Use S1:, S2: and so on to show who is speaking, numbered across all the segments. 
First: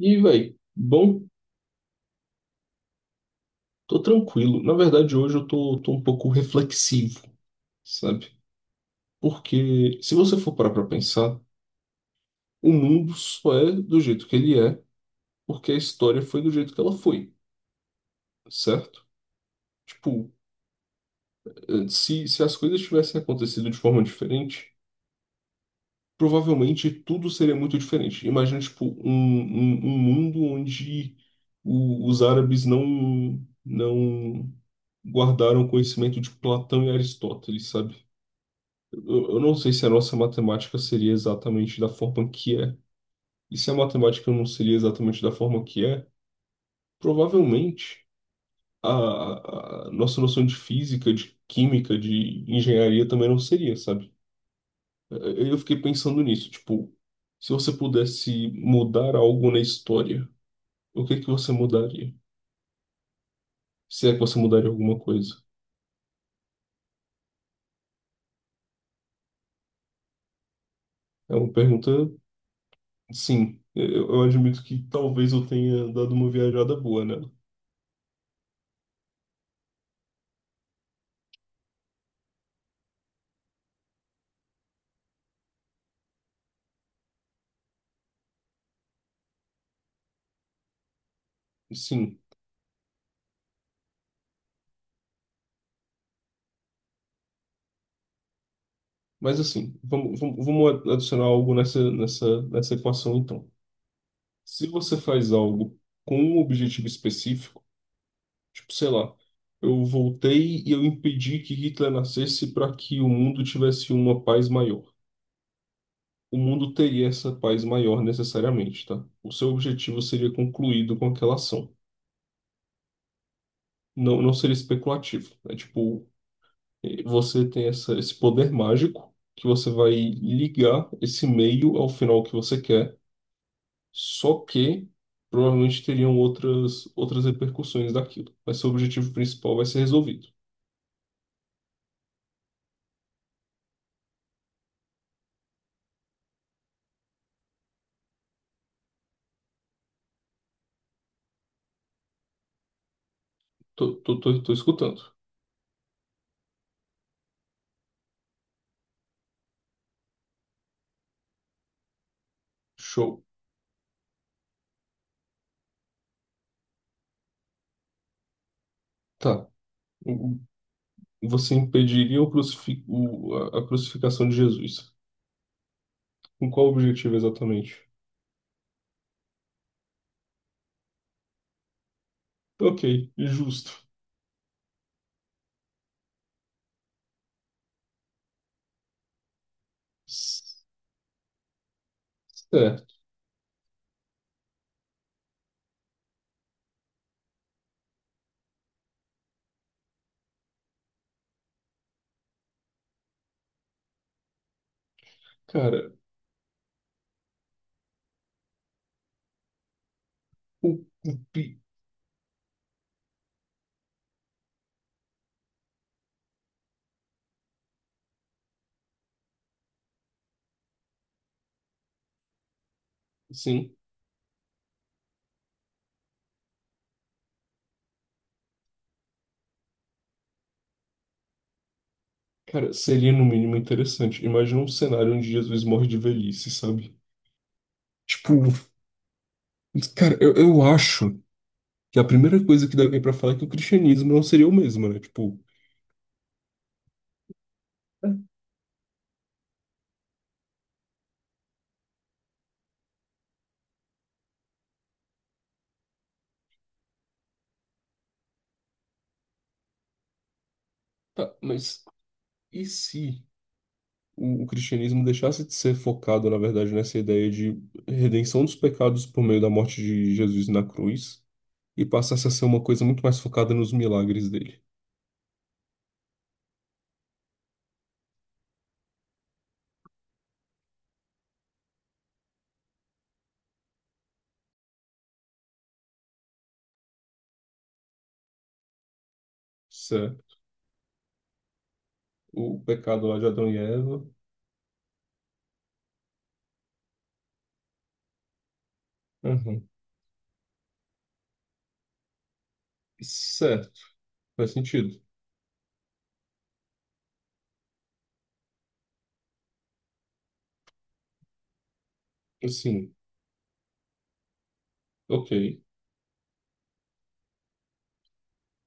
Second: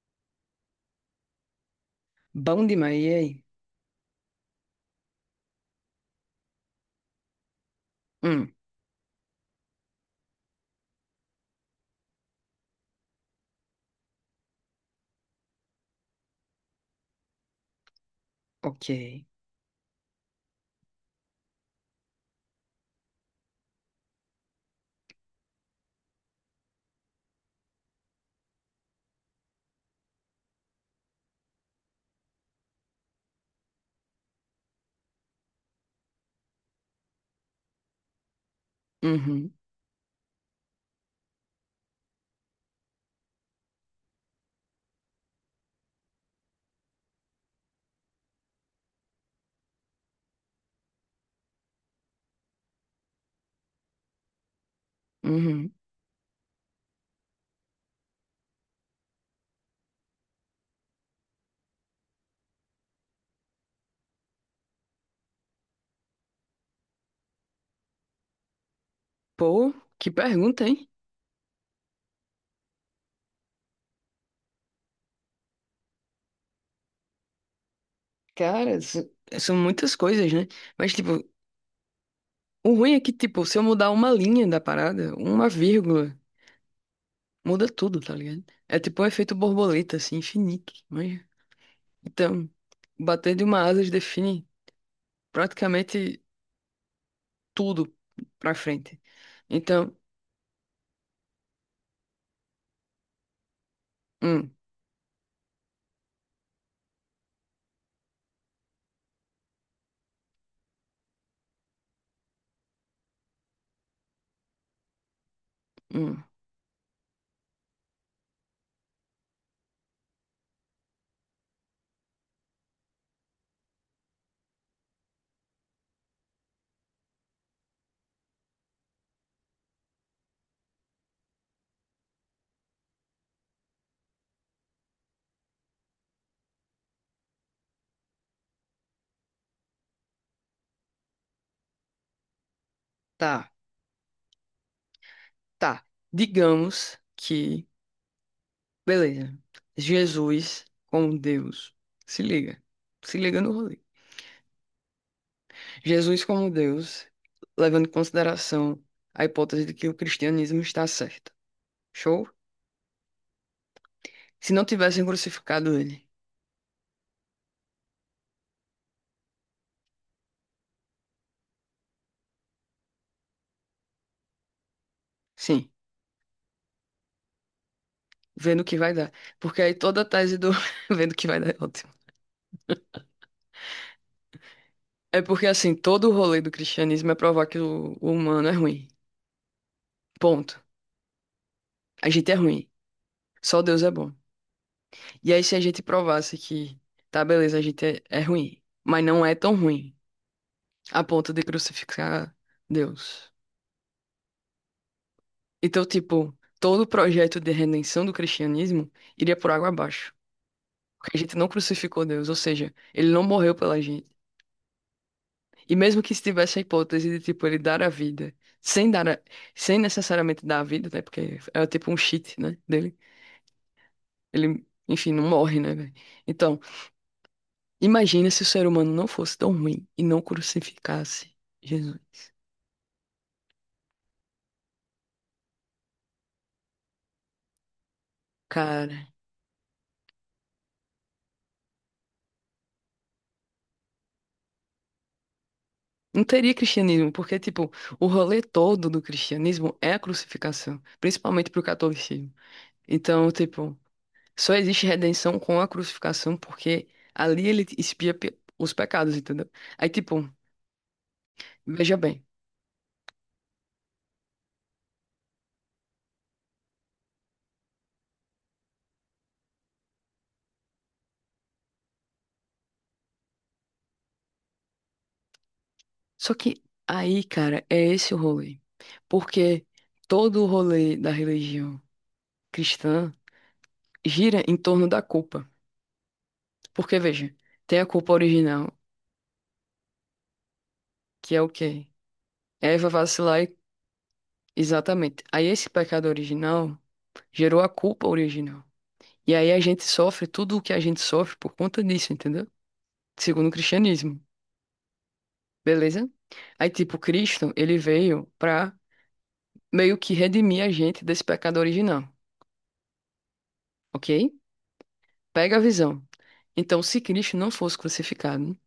S1: E, velho, bom,
S2: Bom demais, e aí?
S1: tô tranquilo. Na verdade, hoje eu tô um pouco reflexivo, sabe?
S2: Hum,
S1: Porque se você for parar pra pensar, o mundo só é do jeito que ele é, porque a história foi do jeito que ela foi,
S2: ok.
S1: certo? Tipo, se as coisas tivessem acontecido de forma diferente, provavelmente tudo seria muito diferente. Imagina, tipo, um mundo onde os árabes não guardaram conhecimento de Platão e Aristóteles, sabe? Eu
S2: Uhum,
S1: não sei se a nossa matemática seria exatamente da forma que é. E se a matemática não seria exatamente da forma que é, provavelmente a nossa noção de física, de química, de engenharia também não seria, sabe? Eu
S2: uhum.
S1: fiquei pensando nisso, tipo, se você pudesse mudar algo na história, o que é que você mudaria? Se é que você mudaria alguma coisa?
S2: Pô, que pergunta, hein?
S1: É uma pergunta, sim. É, eu admito que talvez eu tenha dado uma viajada boa nela.
S2: Cara, são muitas coisas, né? Mas, tipo, o ruim é que, tipo, se eu mudar uma linha da parada, uma vírgula, muda tudo, tá ligado? É tipo um efeito borboleta, assim, infinito. Mas
S1: Sim.
S2: então, bater de uma asa define praticamente tudo pra frente.
S1: Mas assim,
S2: Então,
S1: vamos adicionar algo nessa equação então.
S2: hum,
S1: Se você faz algo com um objetivo específico, tipo, sei lá, eu voltei e eu impedi que Hitler nascesse para que o mundo tivesse uma paz maior.
S2: hum,
S1: O mundo teria essa paz maior necessariamente, tá? O seu objetivo seria concluído com aquela ação. Não seria especulativo. É tipo, você tem esse poder mágico que você vai ligar esse meio ao final que você quer. Só que provavelmente teriam outras repercussões daquilo. Mas seu objetivo principal vai ser resolvido.
S2: tá, tá. Digamos que. Beleza. Jesus como Deus. Se liga. Se liga no rolê.
S1: Tô escutando.
S2: Jesus como Deus, levando em consideração a hipótese de que o cristianismo está certo. Show?
S1: Show.
S2: Se não tivessem crucificado ele.
S1: Tá. O- Você impediria o a crucificação de Jesus.
S2: Sim,
S1: Com qual objetivo exatamente?
S2: vendo o que vai dar. Porque aí toda a tese do vendo o que vai dar é ótimo.
S1: Ok, justo.
S2: É porque assim, todo o rolê do cristianismo é provar que o humano é ruim. Ponto.
S1: S-
S2: A gente é ruim.
S1: Certo.
S2: Só Deus é bom. E aí se a gente provasse que, tá, beleza, a gente é ruim, mas não é tão ruim a ponto de crucificar Deus. Então,
S1: Cara,
S2: tipo, todo o projeto de redenção do cristianismo iria por água abaixo,
S1: o, o
S2: porque a gente não
S1: pi-
S2: crucificou Deus, ou seja, ele não morreu pela gente. E mesmo que estivesse a hipótese de, tipo, ele dar a vida, sem dar a- sem necessariamente dar a vida, né? Porque é, tipo, um cheat, né, dele.
S1: sim.
S2: Ele, enfim, não morre, né, velho? Então, imagina se o ser humano não fosse tão ruim e não crucificasse Jesus.
S1: Cara, seria no mínimo interessante. Imagina um cenário onde Jesus morre de velhice, sabe? Tipo,
S2: Cara,
S1: cara, eu acho. Que a primeira coisa que deve vir pra falar é que o cristianismo não seria o mesmo, né? Tipo,
S2: não teria cristianismo, porque, tipo, o rolê todo do cristianismo é a crucificação, principalmente pro catolicismo. Então, tipo, só existe redenção com a crucificação, porque ali ele expia os pecados, entendeu? Aí, tipo,
S1: tá, mas
S2: veja bem.
S1: e se o cristianismo deixasse de ser focado, na verdade, nessa ideia de redenção dos pecados por meio da morte de Jesus na cruz e passasse a ser uma coisa muito mais focada nos milagres dele?
S2: Só que aí, cara, é esse o rolê. Porque todo o rolê da religião cristã gira em torno da culpa. Porque, veja, tem a culpa original,
S1: Certo.
S2: que é o quê?
S1: O
S2: É Eva
S1: pecado lá de
S2: vacilar
S1: Adão
S2: e.
S1: e Eva.
S2: Exatamente. Aí esse pecado original gerou a culpa original. E aí a
S1: Uhum.
S2: gente sofre tudo o que a gente sofre por conta disso, entendeu? Segundo o
S1: Certo.
S2: cristianismo,
S1: Faz sentido.
S2: beleza? Aí, tipo, Cristo, ele veio pra meio que redimir a gente desse pecado original,
S1: Assim,
S2: ok?
S1: ok.
S2: Pega a visão. Então, se Cristo não fosse crucificado,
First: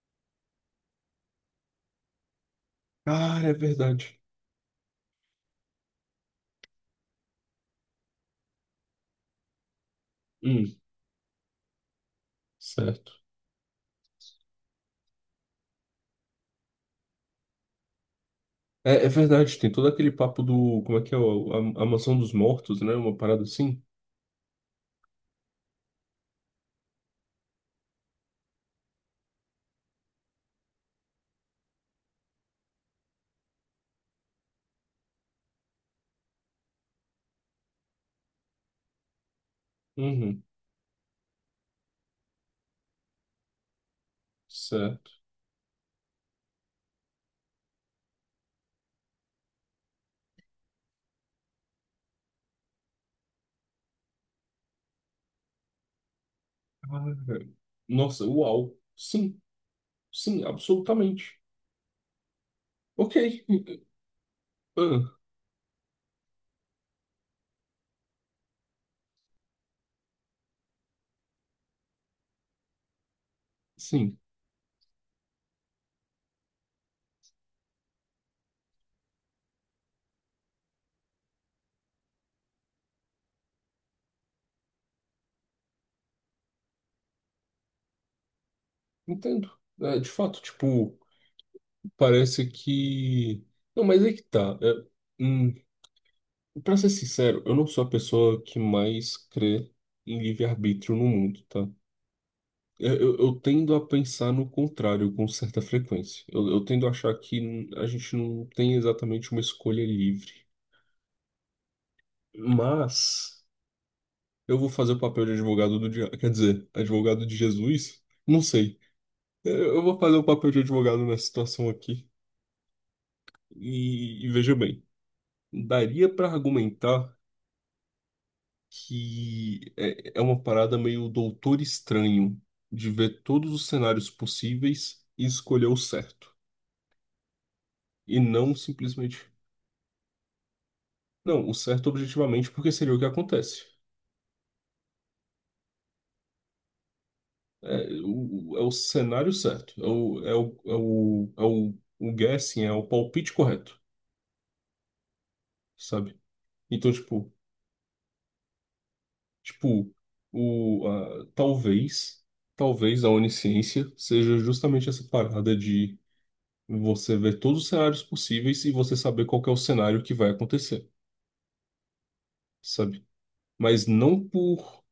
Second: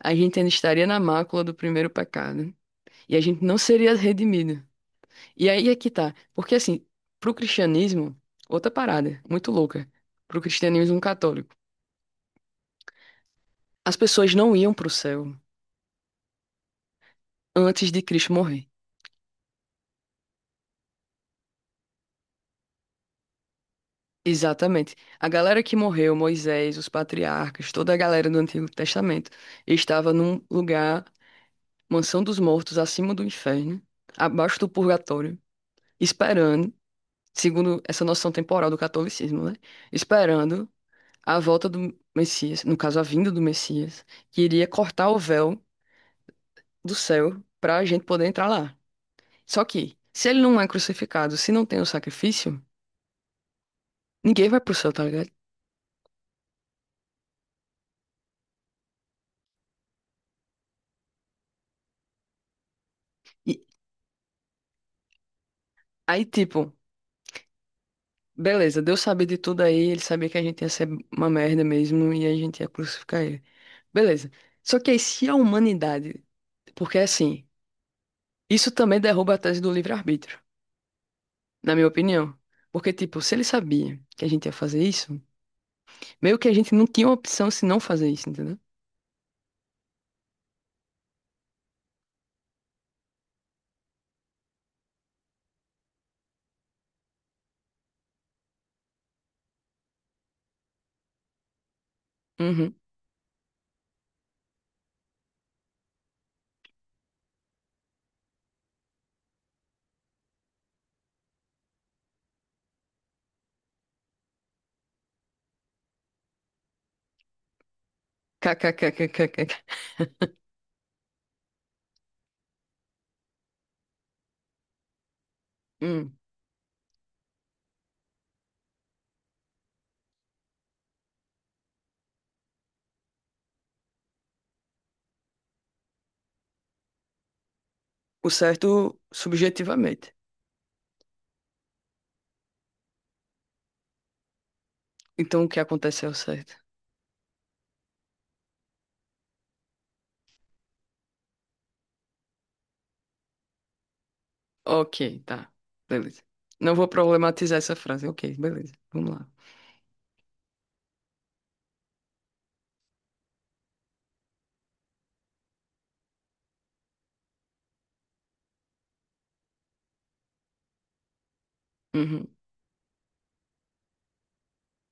S2: a gente ainda estaria na mácula do primeiro pecado e a gente
S1: Cara, é
S2: não seria
S1: verdade.
S2: redimido. E aí é que tá. Porque, assim, pro cristianismo, outra parada muito louca, pro
S1: Hum,
S2: cristianismo católico,
S1: certo.
S2: as pessoas não iam pro céu antes de Cristo morrer.
S1: É, é verdade, tem todo aquele papo do. Como é que é? A mansão dos mortos, né? Uma parada assim?
S2: Exatamente. A galera que morreu, Moisés, os patriarcas, toda a galera do Antigo Testamento, estava num lugar, mansão dos mortos, acima do inferno, abaixo do purgatório, esperando, segundo essa noção temporal do catolicismo, né?
S1: Uhum,
S2: Esperando a volta do Messias, no caso, a vinda do Messias, que iria
S1: certo.
S2: cortar o véu do céu para a gente poder entrar lá. Só que, se ele não é crucificado, se não tem o sacrifício, ninguém vai pro céu, tá ligado?
S1: Ah, nossa, uau. Sim, sim, absolutamente. Ok.
S2: E
S1: Ah,
S2: aí, tipo. Beleza, Deus sabia de tudo aí, ele sabia que a gente ia ser uma merda mesmo e a gente ia crucificar ele.
S1: sim,
S2: Beleza. Só que aí, se a humanidade. Porque assim, isso também derruba a tese do livre-arbítrio, na minha opinião. Porque, tipo, se ele sabia que a gente ia fazer isso, meio que a gente não tinha opção se não fazer isso, entendeu?
S1: entendo. É, de fato, tipo, parece que. Não, mas é que tá. É, hum, pra ser sincero, eu não sou a pessoa que mais crê em livre-arbítrio no mundo, tá?
S2: Uhum.
S1: Eu tendo a pensar no contrário com certa frequência. Eu tendo a achar que a gente não tem exatamente uma escolha livre. Mas eu vou fazer o papel de advogado do diabo. Quer dizer, advogado de Jesus? Não sei.
S2: KKKKKK.
S1: Eu vou fazer o papel de advogado nessa situação aqui. E veja bem, daria
S2: Hum.
S1: para argumentar que é uma parada meio doutor estranho de ver todos os cenários possíveis e escolher o certo. E
S2: O
S1: não
S2: certo
S1: simplesmente.
S2: subjetivamente.
S1: Não, o certo objetivamente, porque seria o que acontece.
S2: Então o que acontece é o certo.
S1: É o cenário certo, o guessing, é o palpite correto,
S2: Ok, tá.
S1: sabe?
S2: Beleza. Não vou
S1: Então, tipo,
S2: problematizar essa frase. Ok, beleza. Vamos lá.
S1: tipo talvez, talvez a onisciência seja justamente essa parada de você ver todos os cenários possíveis e você saber qual que é o cenário que vai acontecer,
S2: Uhum.
S1: sabe? Mas não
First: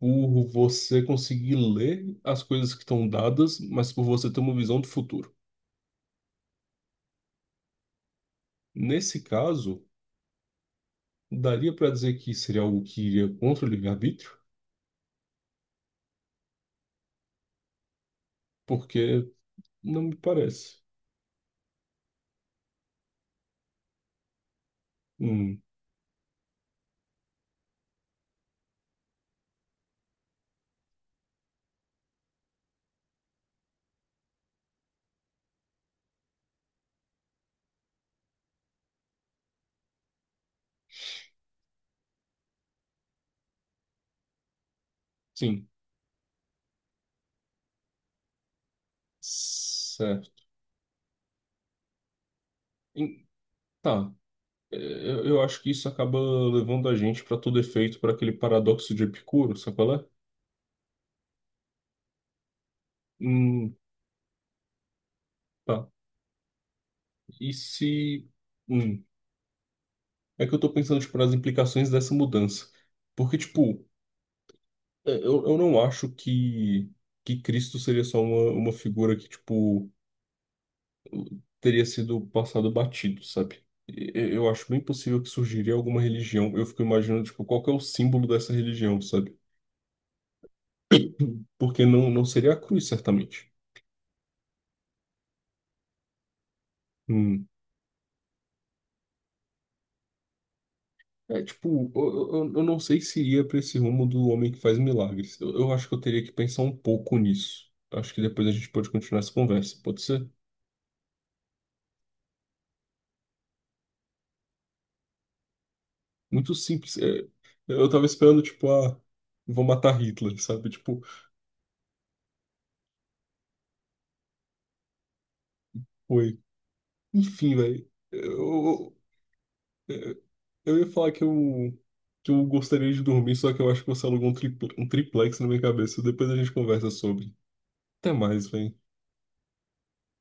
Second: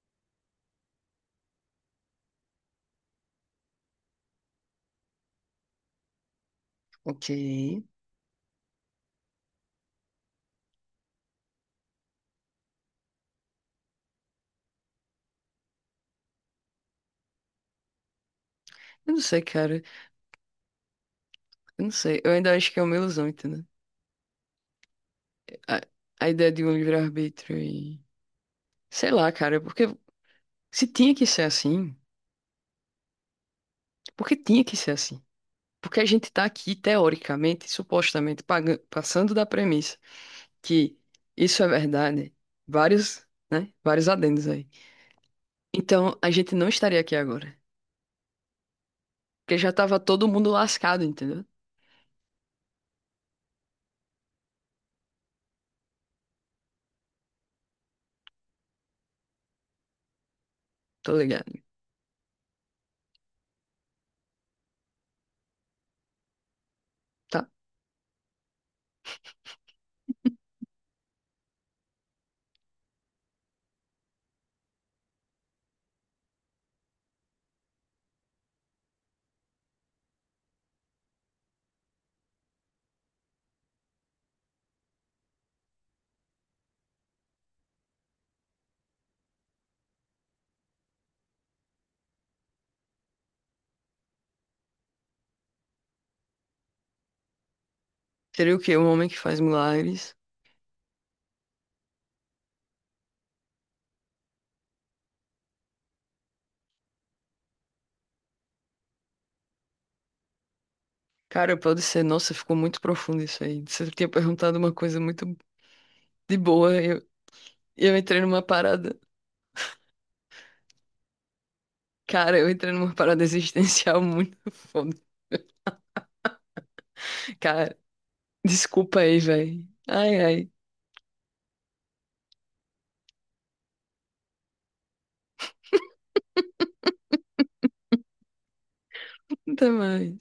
S1: por você conseguir ler as coisas que estão dadas, mas por você ter uma visão do futuro.
S2: Ok. Eu
S1: Nesse caso, daria para dizer que seria algo que iria contra o livre-arbítrio?
S2: não
S1: Porque
S2: sei, cara.
S1: não me parece.
S2: Eu não sei. Eu ainda acho que é uma ilusão, entendeu?
S1: Hum,
S2: A, a ideia de um livre-arbítrio e. Sei lá, cara, porque se tinha que ser assim, porque tinha que ser assim. Porque a gente tá aqui, teoricamente, supostamente, passando da premissa que isso é verdade, vários, né? Vários adendos aí.
S1: sim,
S2: Então, a gente não estaria aqui agora. Porque já tava todo
S1: certo.
S2: mundo lascado, entendeu?
S1: Em- tá. É, eu acho que isso acaba levando a gente para todo efeito para aquele paradoxo de Epicuro, sabe qual é?
S2: Tô ligado,
S1: Hum, tá.
S2: tá?
S1: E se. Hum, é que eu tô pensando, tipo, nas implicações dessa mudança. Porque, tipo, é, eu não acho que Cristo seria só uma figura que, tipo, teria sido passado batido, sabe? Eu acho bem possível que surgiria alguma religião. Eu fico imaginando, tipo, qual que é o símbolo dessa religião, sabe? Porque não seria a cruz, certamente. Hum.
S2: Seria o quê? Um homem que faz milagres.
S1: É, tipo, eu não sei se iria para esse rumo do homem que faz milagres. Eu acho que eu teria que pensar um pouco nisso. Acho que depois a gente pode continuar essa conversa. Pode ser?
S2: Cara, pode ser. Nossa, ficou muito profundo isso aí. Você tinha perguntado uma coisa muito de
S1: Muito
S2: boa.
S1: simples. É, eu
S2: Eu
S1: tava
S2: entrei
S1: esperando,
S2: numa
S1: tipo, ah,
S2: parada.
S1: vou matar Hitler, sabe? Tipo,
S2: Cara, eu entrei numa parada existencial muito foda.
S1: oi. Enfim,
S2: Cara,
S1: velho. Eu,
S2: desculpa aí, velho. Ai, ai.
S1: Eu ia falar que que eu gostaria de dormir, só que eu acho que você alugou um um triplex na minha cabeça. Depois a gente conversa sobre. Até mais, velho.
S2: Até mais.